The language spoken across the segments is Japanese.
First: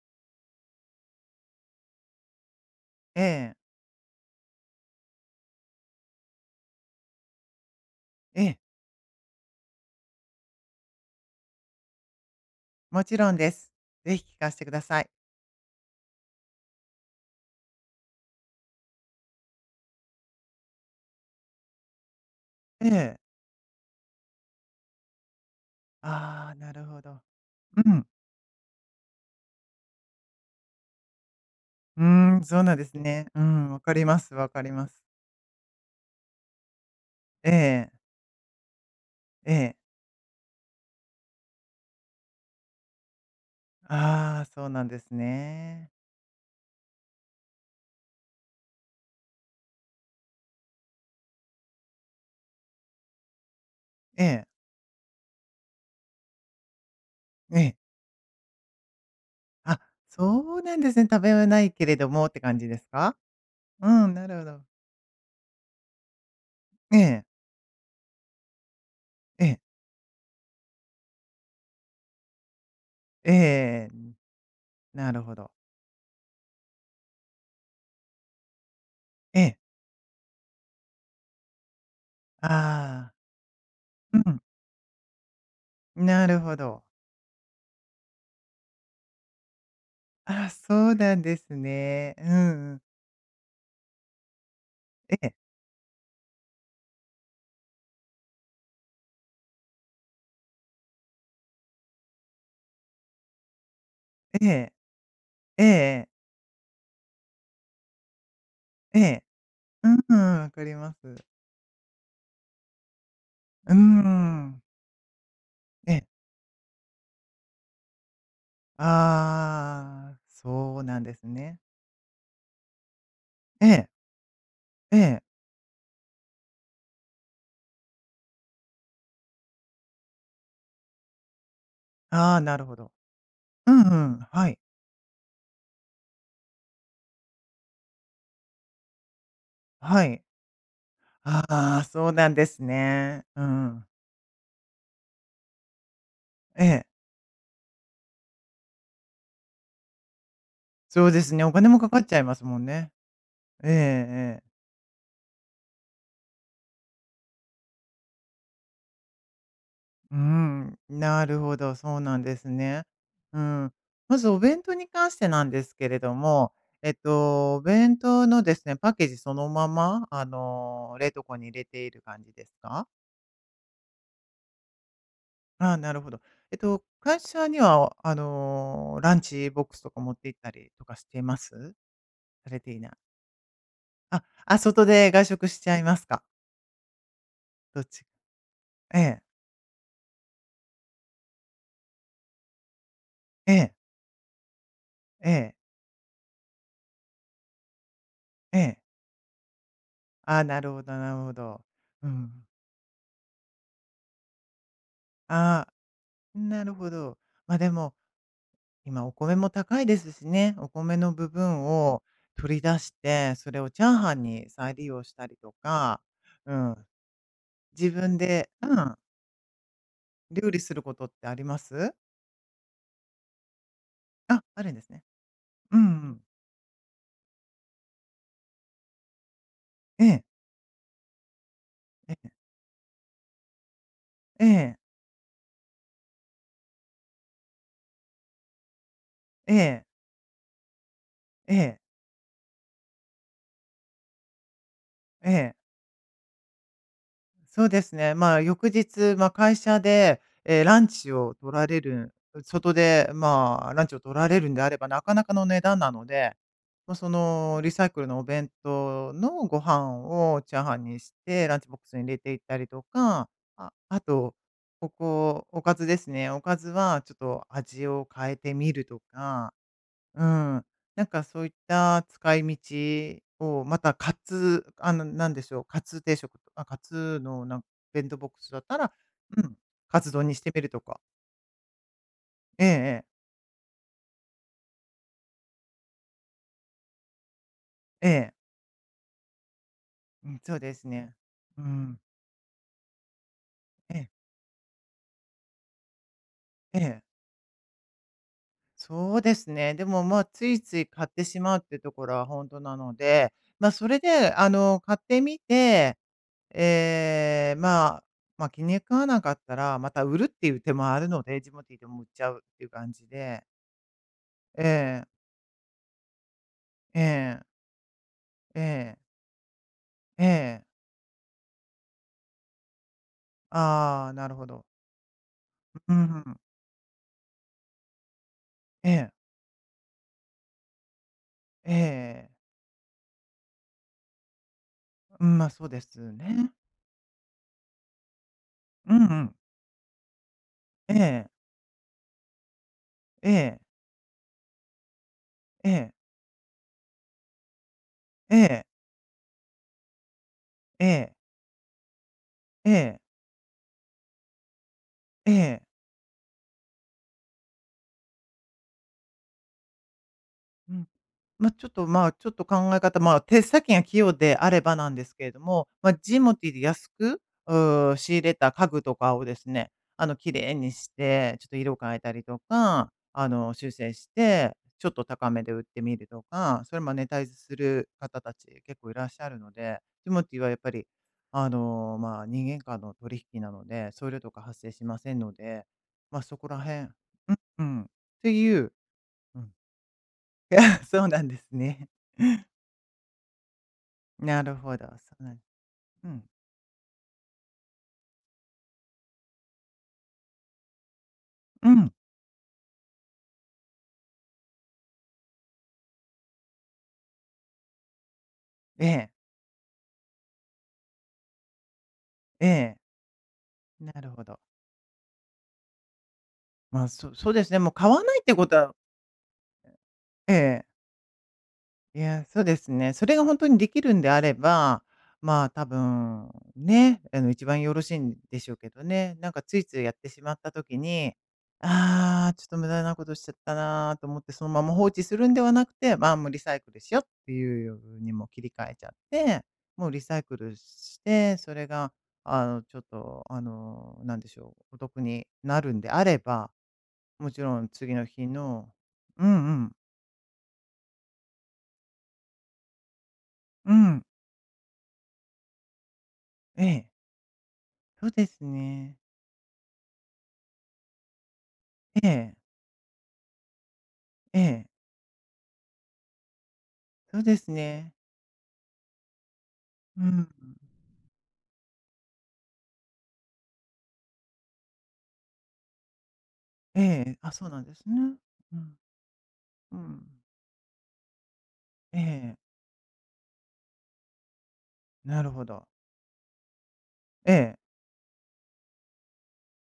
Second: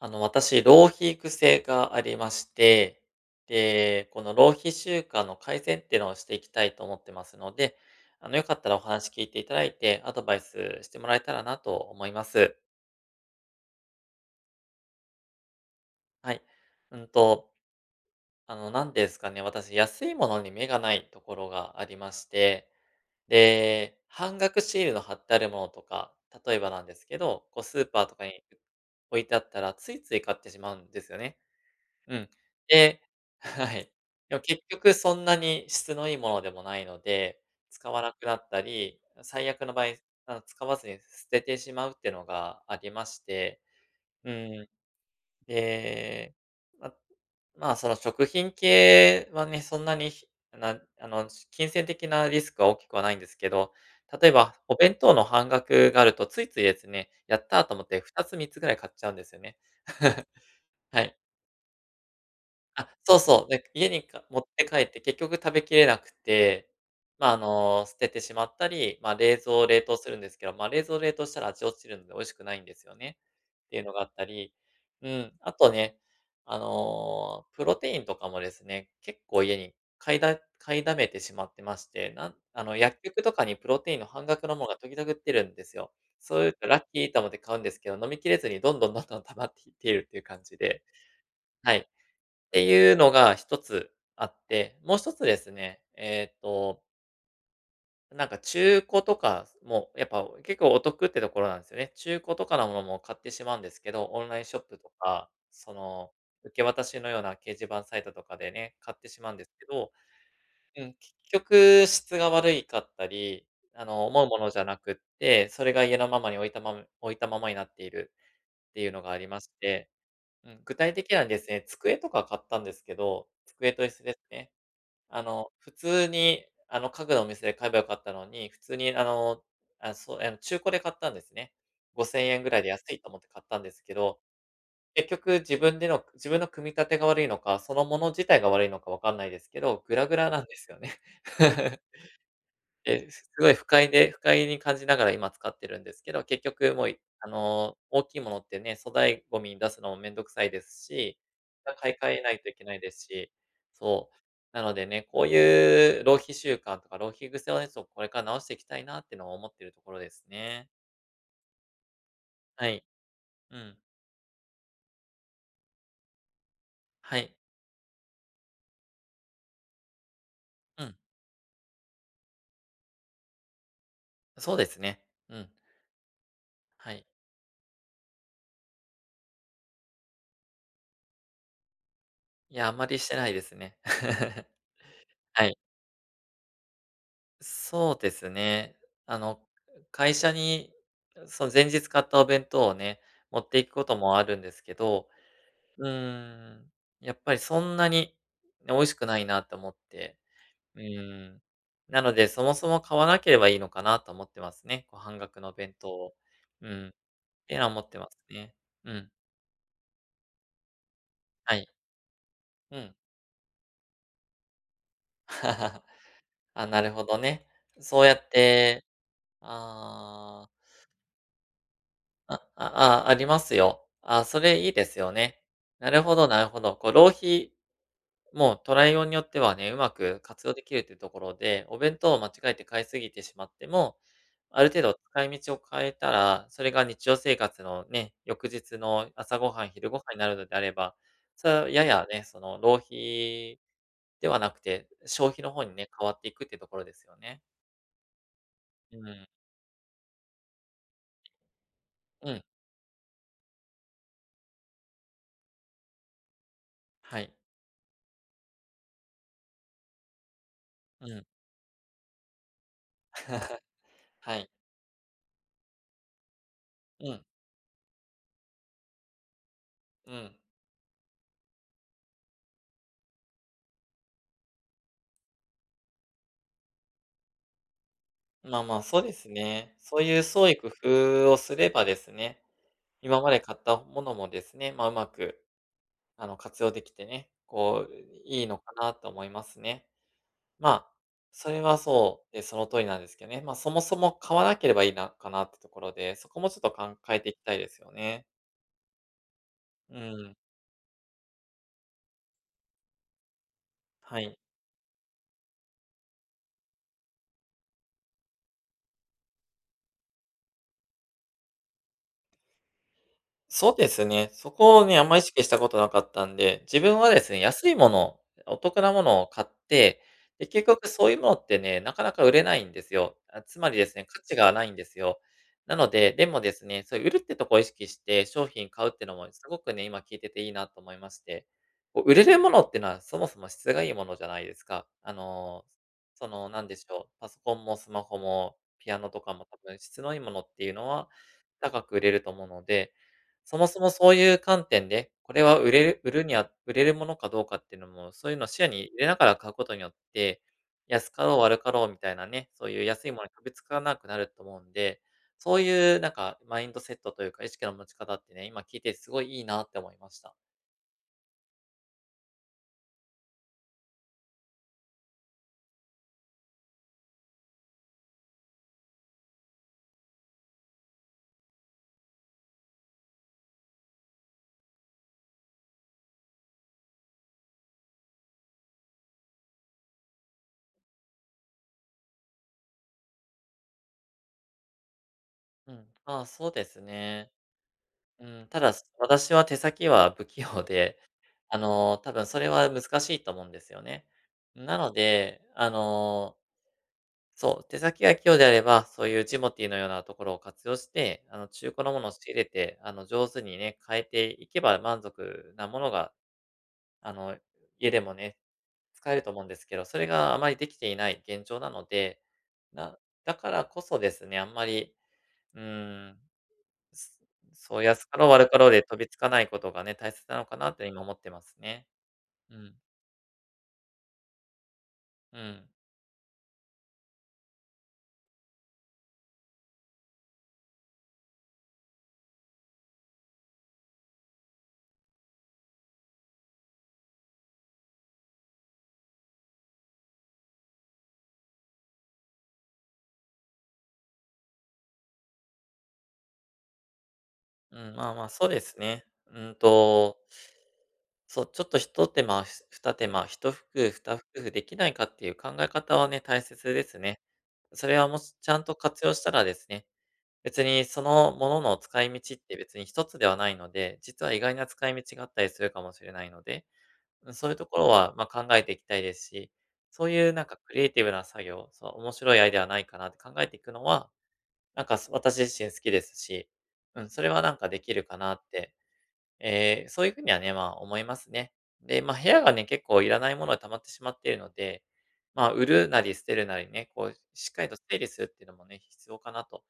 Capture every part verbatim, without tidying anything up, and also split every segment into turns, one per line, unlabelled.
あの、私、浪費癖がありまして、
ええ、
で、この浪費習慣の改善っていうのをしていきたいと思ってますので、あの、
え
よか
え、
ったらお話聞いていただいて、アドバイスしてもらえたらなと思います。
もちろんです。ぜひ聞かせてください。
はい。うんと、あの、なんですかね、私、安いものに目がないところがありまして、
ええ、
で、半額シールの貼ってあるものとか、
ああ、
例えば
な
な
る
んで
ほ
すけ
ど。
ど、こうス
う
ーパー
ん、
とかに置いてあったら、ついつい買ってしまうんですよね。
う
うん。
ーん、そうなんです
で
ね。うん、
は
わ
い。
かります、
でも
わか
結
りま
局
す。
そんなに質のいいものでもないので、
え
使
え、
わなくなったり、最
え
悪の
え、
場合、あの、使わずに捨ててしまうっていうのがありまして。う
ああ、そ
ん。
うなんですね。
で、ままあ、その食品系はね、そんなに、ひなあの、金銭的なリスクは大きくはないんですけど、
え
例え
え、
ばお弁当の半額があるとついついですね、やっ
え
たーと
え、
思ってふたつみっつぐらい買っちゃうんですよね。
あ、そうなんです
は
ね。
い。
食べはないけれどもって感じです
あ、
か？
そうそう。で、家
う
に
ん、
か
なる
持っ
ほど。
て帰って結局食べきれなくて、
ええ、
まあ、あの、捨ててしまったり、まあ、冷
ええ、
蔵冷凍するんですけど、まあ、冷蔵冷凍したら味落ちるので美味しくないんですよね、
え
っていうのがあっ
え、
たり、う
なる
ん、
ほど。
あとね、あの、プロテインとかもですね、結
え
構家
え、
に買いだ買いだめてしまってまして、なんあの、薬
ああ、
局とかにプロテインの半
う
額のものが時々売ってるんですよ。
ん、なる
そういう
ほ
とラ
ど。
ッキーと思って買うんですけど、飲みきれずにどんどんどんどん溜まっていっているっていう感
あ、
じで、
そうなんです
はい。
ね。う
て
んうん。
いうのが一つあって、もう一
え
つ
え、
ですね、えっと、なんか中古とかも、やっぱ結構お得ってところなんですよね。中古とかのものも買ってしまうんですけど、オンライン
え
ショッ
え。
プとか、
えええ
そ
え。
の、受け渡しのような掲示板サイトとかでね、買ってしまうんですけど、
うんん、わかり
う
ま
ん、結
す。
局質が悪いかったり、
うー
あの、思うものじ
ん。
ゃなくって、それが
え
家
え。
のままに置いたまま置いたままになっているっていうのがありまして、
ああ、
うん、具
そう
体
なん
的
で
には
す
です
ね。
ね、机とか買ったんですけど、
え
机と
え、
椅子ですね。
ええ。
あの、普通に、あの、家具のお店で買えばよかったのに、普通にあの、あ、そう、あの、中古で買ったんですね。5,000
ああ、
円ぐ
な
らい
る
で
ほ
安
ど。
いと思って買ったん
う
で
ん
す
う
け
ん、
ど、
はい、
結局自分での自分の組み立てが悪いのか、そのもの自体が悪いのかわかんないですけど、グ
は
ラグ
い。
ラなんですよね。
あ あ、そうなんです
え
ね。
す
う
ごい
ん
不
うん。
快で不快に感じながら今使ってるんですけど、結
え
局も
え、
う、いあの、大きいものってね、粗大ゴミに出すのもめんどくさいです
そう
し、
ですね、お金
ま、
もか
買い
かっちゃ
替え
い
な
ま
い
す
とい
もん
けない
ね。
ですし、
え
そう。
ええ
なのでね、こういう浪費習慣とか浪費癖をね、そうこれから直していきたいなってのは思ってるところで
う
すね。
ん、なるほど、そうなんです
は
ね。
い。
う
う
ん。
ん。
まずお弁当に関してなんですけれども、えっ
はい。
と、お弁当のですね、パッケージそのまま、あ
うん。
の、冷凍庫に入れている感じですか？
そうですね。うん。
ああ、なるほど。えっと、
はい。
会社には、あの、ランチボックスとか持って行ったりとかしています？さ
い
れ
や、あ
て
ん
い
ま
ない。
りしてないですね。
あ、あ、外で外
は
食
い。
しちゃいますか？どっ
そう
ち
ですね。
え
あ
え、
の、会社に、その前日買ったお弁当をね、持っ
え
ていく
え、
こともあるんですけど、
ええ、
うーん、やっぱりそんなに
え
ね美
え。
味しくないなと思って、
ああ、なる
う
ほどなる
ー
ほ
ん。
ど。
な
う
ので、そ
ん。
もそも買わなければいいのかなと思ってますね。こう半額の
あ
弁当を。
あ。な
う
る
ん。
ほ
っ
ど。
て
ま、
い
あ
うの
で
は思っ
も、
てますね。う
今
ん。
お米も高いですしね、お米の部
は
分
い。
を取り
う
出し
ん。
て、それをチャーハンに再利用したりと か、う
あ、
ん、
なるほどね。
自
そうや
分
っ
でう
て
ん、
あ
料
あ。
理することってあります？
あ、ああ、ありますよ。あ、そ
あ、
れ
あ
い
る
い
んで
で
す
す
ね。
よね。
うんう
なるほ
ん。
どなるほど。こう浪費もう捉えようによってはね、うま
え
く
え、
活用できるっていうところで、お弁当
え
を間
え、
違えて買いすぎてしまっても、
え
ある
え、
程度使い道を変えたら、それが日常生活のね、翌日の朝ご
え
はん、
え、
昼ご飯になるのであれば、それ
え
は
え、
ややね、その浪費ではなくて、
え
消費の
え。
方にね、変わっていくっていうところですよね。
そうですね。まあ、翌
う
日、ま
ん。
あ、会社で、えーランチを取られる
うん。
外で、まあ、ランチを取られるんであれば、なかなかの値段なので、まあ、そ
はい。
の、リサイクルのお弁当のご飯をチャーハンに
う
し
ん。
て、ランチボックスに入れていったりとか、あ、あと、
はい。
ここ、おかずですね。おかずは
う
ちょっ
ん。
と味を変えてみるとか
う
う
ん。
ん。なんかそういった使い道を、またカツあの、なんでしょう、カツ定食とあ、カツのなん弁当ボックスだ
まあ
った
まあ、
ら、
そうです
うん、
ね。そ
カ
う
ツ
いう
丼にし
創
て
意
み
工
るとか。
夫をすればですね、
ええええ。
今まで買ったものもですね、まあ、うまく、あの、活用できてね、こう、
ええ。
いいのかなと思いますね。
うん、そう
ま
です
あ、
ね。
それ
う
は
ん。
そうで、その通りなんですけどね。まあ、そもそ
ええ、
も買わなければいいなかなってところで、そこもちょっと
え
考
え。
えていきたいですよね。
そうですね。で
う
も、まあ、
ん。
ついつい買ってしまうっていうところは本当なので、まあ、それ
は
で、
い。
あの、買ってみて、ええ、まあ、まあ、気に食わなかったら、また売るっていう手もあるので、ジモティーでも売っちゃうっていう感じで。
そうですね。そ
え
こをね、あ
え、
んま意識したことなかったんで、自分
え
はですね、
え、
安いもの、お
え
得な
え、
ものを買って、
え
で、
え。
結局そういうものってね、なかなか売れないんですよ。あ、つまりですね、
ああ、
価
なる
値
ほ
がな
ど。
いんですよ。なの
うん、
で、で
うん
もですね、そういう売るってとこを意識して商品買う
え
って
え、
のもすごくね、今聞いてていいなと思いまして、
え
こう売れ
え。
るものってのはそもそも質がいいものじゃないですか。あ
うん、まあ、そ
の、
うです
その、
ね。
なんでしょう、パソコンもスマホもピ
う
ア
ん
ノ
う
とか
ん。
も多分質のいいものっていうの
え
は
え、
高く売れると思うので、
え
そ
え、
もそもそういう観点で、これは
え
売れ
え、
る売るには売れるものかどうかっていうのも、そうい
え
うのを視
え、
野に入れながら買うことによって、
え
安
え、
かろう悪かろうみたいなね、そ
え
ういう
え、
安いものに飛びつかなくなると思うんで、
え
そう
え、
いうなんかマインドセットというか、意識の持ち方ってね、今聞いてすごいいいなって思いました。
うん。まあ、ちょっと、まあ、ちょっと考え方、まあ、手先が器用であればなんですけれども、まあ、ジモティーで安く、うー仕入れた家具とかをですね、あの、綺麗にして、ちょっと色変えたりとか、あの、修正して、ちょっと高めで売ってみるとか、それマネタイズする方たち結構いらっしゃるので、ジモティーはやっぱり、あの、まあ、人間間の取引なので、送料とか発生しませんので、
うん。
ま
あ
あ、
あ、
そこ
そう
ら
で
辺
すね。
うん、うん。っ
う
て
ん、
い
た
う
だ、私
う
は
ん。
手先は不器用 で、
そうなんです
あ
ね。
の、多分それは難しいと思うんですよね。
なるほ
な
ど、
の
そうなん
で、あ
うん、
のそう、手先が器用であれば、そういうジモティーのようなところを活用して、あの、
う
中古
ん、
のものを仕入れて、あの、上手にね、変えていけば満足なものが、あの、家でもね、
え
使
え、
えると思うんですけど、それがあまりできていない現状なので、
ええ、
なだからこ
な
そ
る
で
ほ
すね、
ど。
あんまり、うーん、
まあ、そ
す
そうですね、もう
そう、
買わ
安
な
か
いっ
ろう
てこ
悪
と
かろう
は
で飛びつかないことがね、大切
え
なのか
え。
なって今思ってますね。
いや、そうで
う
す
ん、
ね。それが本当にできるんであれば、
う
まあ、多
ん、
分、ね、あの、一番よろしいんでしょうけどね。なんかついついやってしまった時に、ああ、ちょっと無駄なことしちゃったなーと思って、そのまま放置するんではなくて、まあ、もうリサイクルしようっていうにも切り替えちゃって、もうリサイクルして、それが、あの、ちょっと、あの、なんでしょう、お得になるんであれば、もちろん
う
次
ん、
の
まあま
日
あ、そうで
の
すね。
う
う
んう
ん
ん。
とそう、ちょっとひと手間、ふ二手間、一服、
う
二
ん。
服ふできないかっていう考え方はね、大
え
切で
え、
すね。それ
そ
は
う
も
で
し
す
ちゃんと
ね。
活用したらですね、別にそのものの使
え
い道
え、
って別に一つではないので、実は意
え
外
え、
な使い道があったりするかもしれないので、
そう
うん、
で
そ
す
ういうところ
ね。
は、ま、考えていきたいですし、
う
そう
ん。
いうなんかクリエイティブな作業、そう、面白いアイデアはないかなって考えていくのは、なんかす私自身好きですし、
え
うん、
え、
それ
あ、
は
そう
なん
なん
か
で
で
す
き
ね。
るかなっ
う
て
ん、う
えーそういうふ
ん。
うにはね、まあ、思いますね。
え
で、ま、部
え、
屋がね、結構いらないものが溜まってしまっているので、
なるほ
まあ、売
ど。
るなり捨てるなりね、こう、
え
しっ
え、
かりと整理するっていうのもね、必要かなと。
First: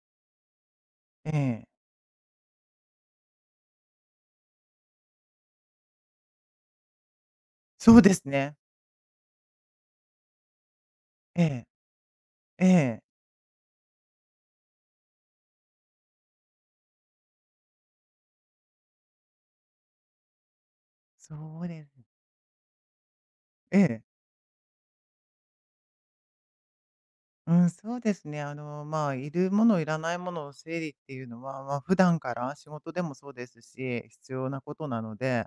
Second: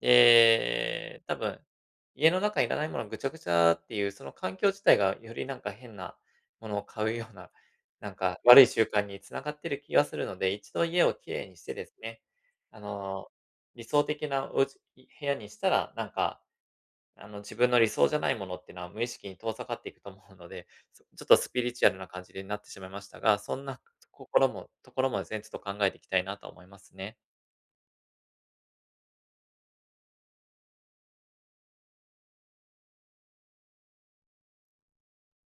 で、
え
多分、
え、
家の中いらないものぐちゃぐちゃっていう、その環境自体がよりなんか変なものを買うような、
そう
な
で
ん
す
か
ね。
悪い習慣に繋がってる気がするので、一度家をき
え
れいにし
え、
てですね、
え
あ
え、
の、理想的なおうち部屋にしたら、なんかあの、自分の理想じゃないものっていうのは無意識に遠ざかっていくと思うので、そちょっとス
そ
ピ
う
リ
で
チュアルな
す。
感じになってしまいましたが、そん
え
な
え、
心もところもですね、ちょっと考えていきたいなと思いますね。
うん、そうですね。あの、まあ、いるものいらないものを整理っていうのは、まあ、普段から仕事でもそうですし、必要なことなので、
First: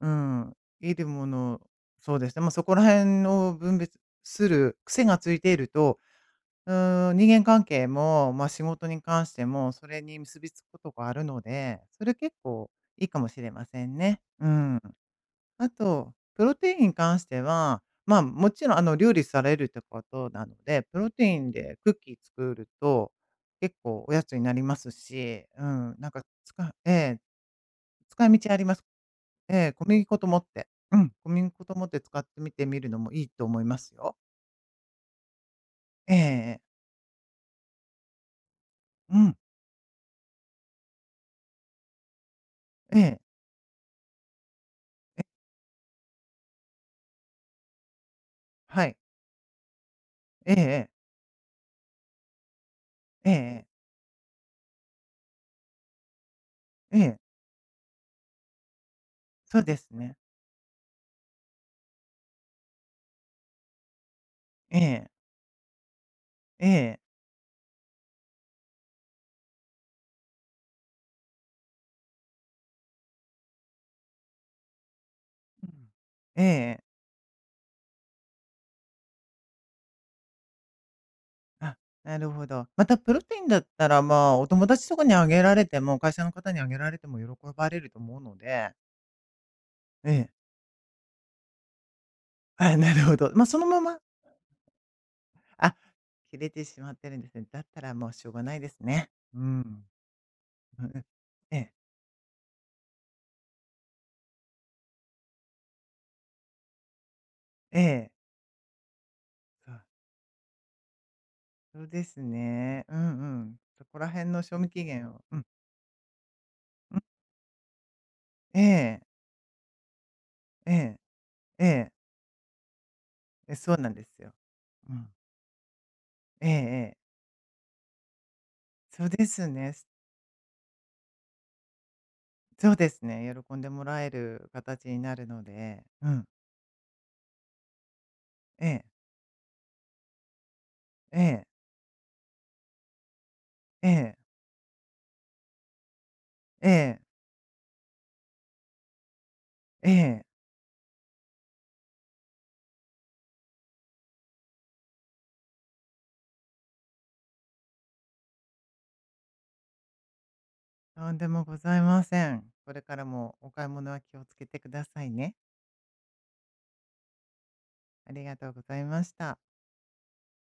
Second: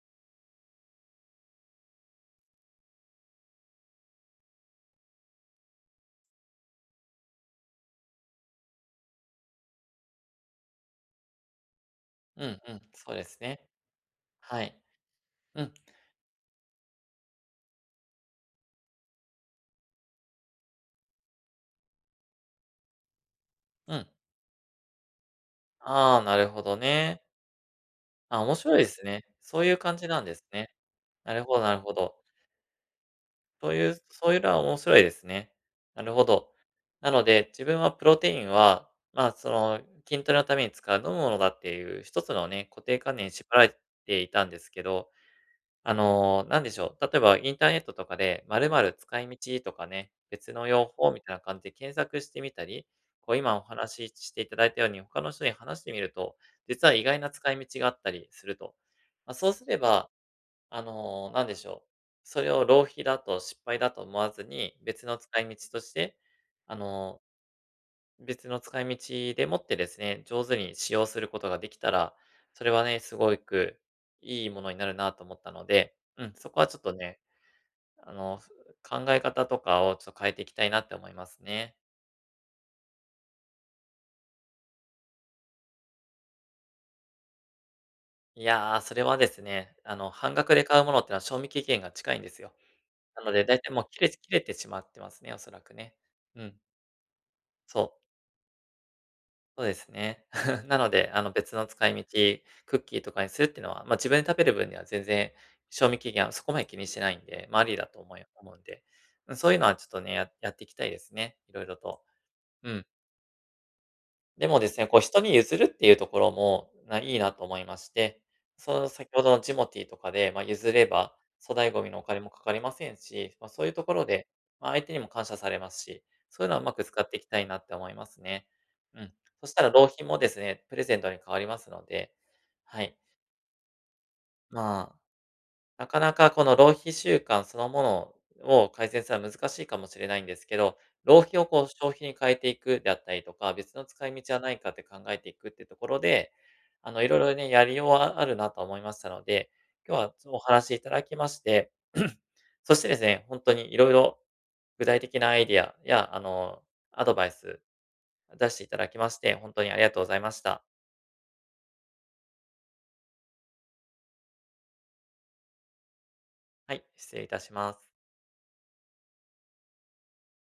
うん、いるもの、そうですね。まあ、そこら辺を分別する癖がついていると、うーん、人間関係も、まあ、仕事に関しても、それに結びつくことがあるので、それ結
うん
構
うん、
いい
そう
か
で
も
す
しれ
ね。
ませんね。う
はい。
ん。
う
あ
ん、
と、プロテインに関しては、まあ、もちろん、あの、料理されるってことなので、プロテインでクッキー作ると、結
う
構
ん。
おやつになりますし、うん、なん
あ
か
あ、なる
使、つ
ほ
か
ど
ええ、
ね。
使い
あ、
道
面
あり
白
ま
い
す。
ですね。
え
そうい
え、
う
小
感
麦
じ
粉
なん
と
で
思っ
す
て、
ね。
うん、小
なる
麦
ほど
粉と
なる
思っ
ほ
て
ど。
使ってみてみるのもいいと思い
そう
ま
い
す
う、
よ。
そういうのは面白いですね。なるほど。
ええ
なので、自分はプロテインは、
う
まあ、
ん。
その、筋トレのために使う飲むものだっていう一つのね、固
え
定観
え、
念に縛られていたんですけど、
え、
あの、なんでしょう。例えばインターネットとかで、〇
は
〇
い。
使い道とかね、
え
別の
え。
用法みたいな感じで検索してみたり、
ええ
こう今お
ええ。
話ししていただいたように、他の人に話してみると、実は意外な使い道があったりすると。まあ、そう
そう
す
で
れ
す
ば、
ね。
あの、なんでしょう。それを浪費だと失敗だと思わずに、
え
別
え。
の使い道として、
え
あ
え。
の、別の使い道でもってですね、上手に使用することができたら、それはね、すごくいいものになるなと思ったの
うん。
で、うん、
え
そこはちょっ
え。
とね、あの、考え方とかをちょっと変えていきたいなって思いますね。
あ、なるほど。またプロテインだったら、まあ、お友達とかにあげられても、会社の方にあげられても喜ばれると思うの
い
で、
やー、それはですね、あ
え
の、
え。
半額で買うものってのは賞味期限が近いんですよ。
あ、なるほ
な
ど。
の
ま
で、
あ、
だ
そ
い
の
たい
ま
もう
ま、
切れ切れてしまってますね、おそらく
あ、
ね。
切
う
れ
ん、
てしまってるんですね。だった
そう。
らもうしょうがないですね。う
そうで
ん。
すね。な
うんう
の
ん。
で、あの、別
え
の
え。
使い道、クッキーとかにするっていうのは、まあ、自分で食べる分には全然、賞味期限はそこまで気にしてないんで、まあ、あり
え
だと
え。
思い思うんで、うん、そういうの
そ
は
う、
ちょっとね、ややっていきたいですね、いろいろ
そうで
と。
す
う
ね。
ん。
うんうん。そこら辺の
で
賞
もで
味
す
期
ね、こう
限
人
を
に
うん、
譲るっていうところも、
う
な
ん。
いいなと思いまして、
え
その
え。
先ほどのジモティーとかで、まあ、譲
え
れ
え。
ば、粗
え
大ゴミ
え。
のお金もかかりませんし、まあ、
え、
そういう
そう
と
なん
こ
で
ろ
す
で、
よ。
まあ、相
う
手に
ん。
も感謝されますし、そうい
え
う
え
のはうまく
ええ。
使っていきたいなって思いますね。う
そう
ん。
です
そしたら
ね。
浪
す
費もですね、プレゼントに変わりますので、
そう
は
で
い。
すね、喜んでもらえる形
ま
に
あ、
なるので、
なか
う
な
ん。
かこの浪費習慣そのもの
え
を
え、
改善するのは難しいかもしれないんですけど、浪
え
費を
え、
こう消費に変えていくであったりとか、別の
え
使
え、
い道はないかって考えていくっていうところで、
え
あ
え、
の、いろいろね、やりようはあるなと思いましたので、
え
今日は
え。
お話しいただきまして、そしてですね、本当にいろいろ具体的なアイディアや、あの、アドバイス出していただきまして、本当にありがとうございました。
とんでもございません。これからもお買い物は気をつけてくださいね。
はい、失礼いたします。
ありがとうございました。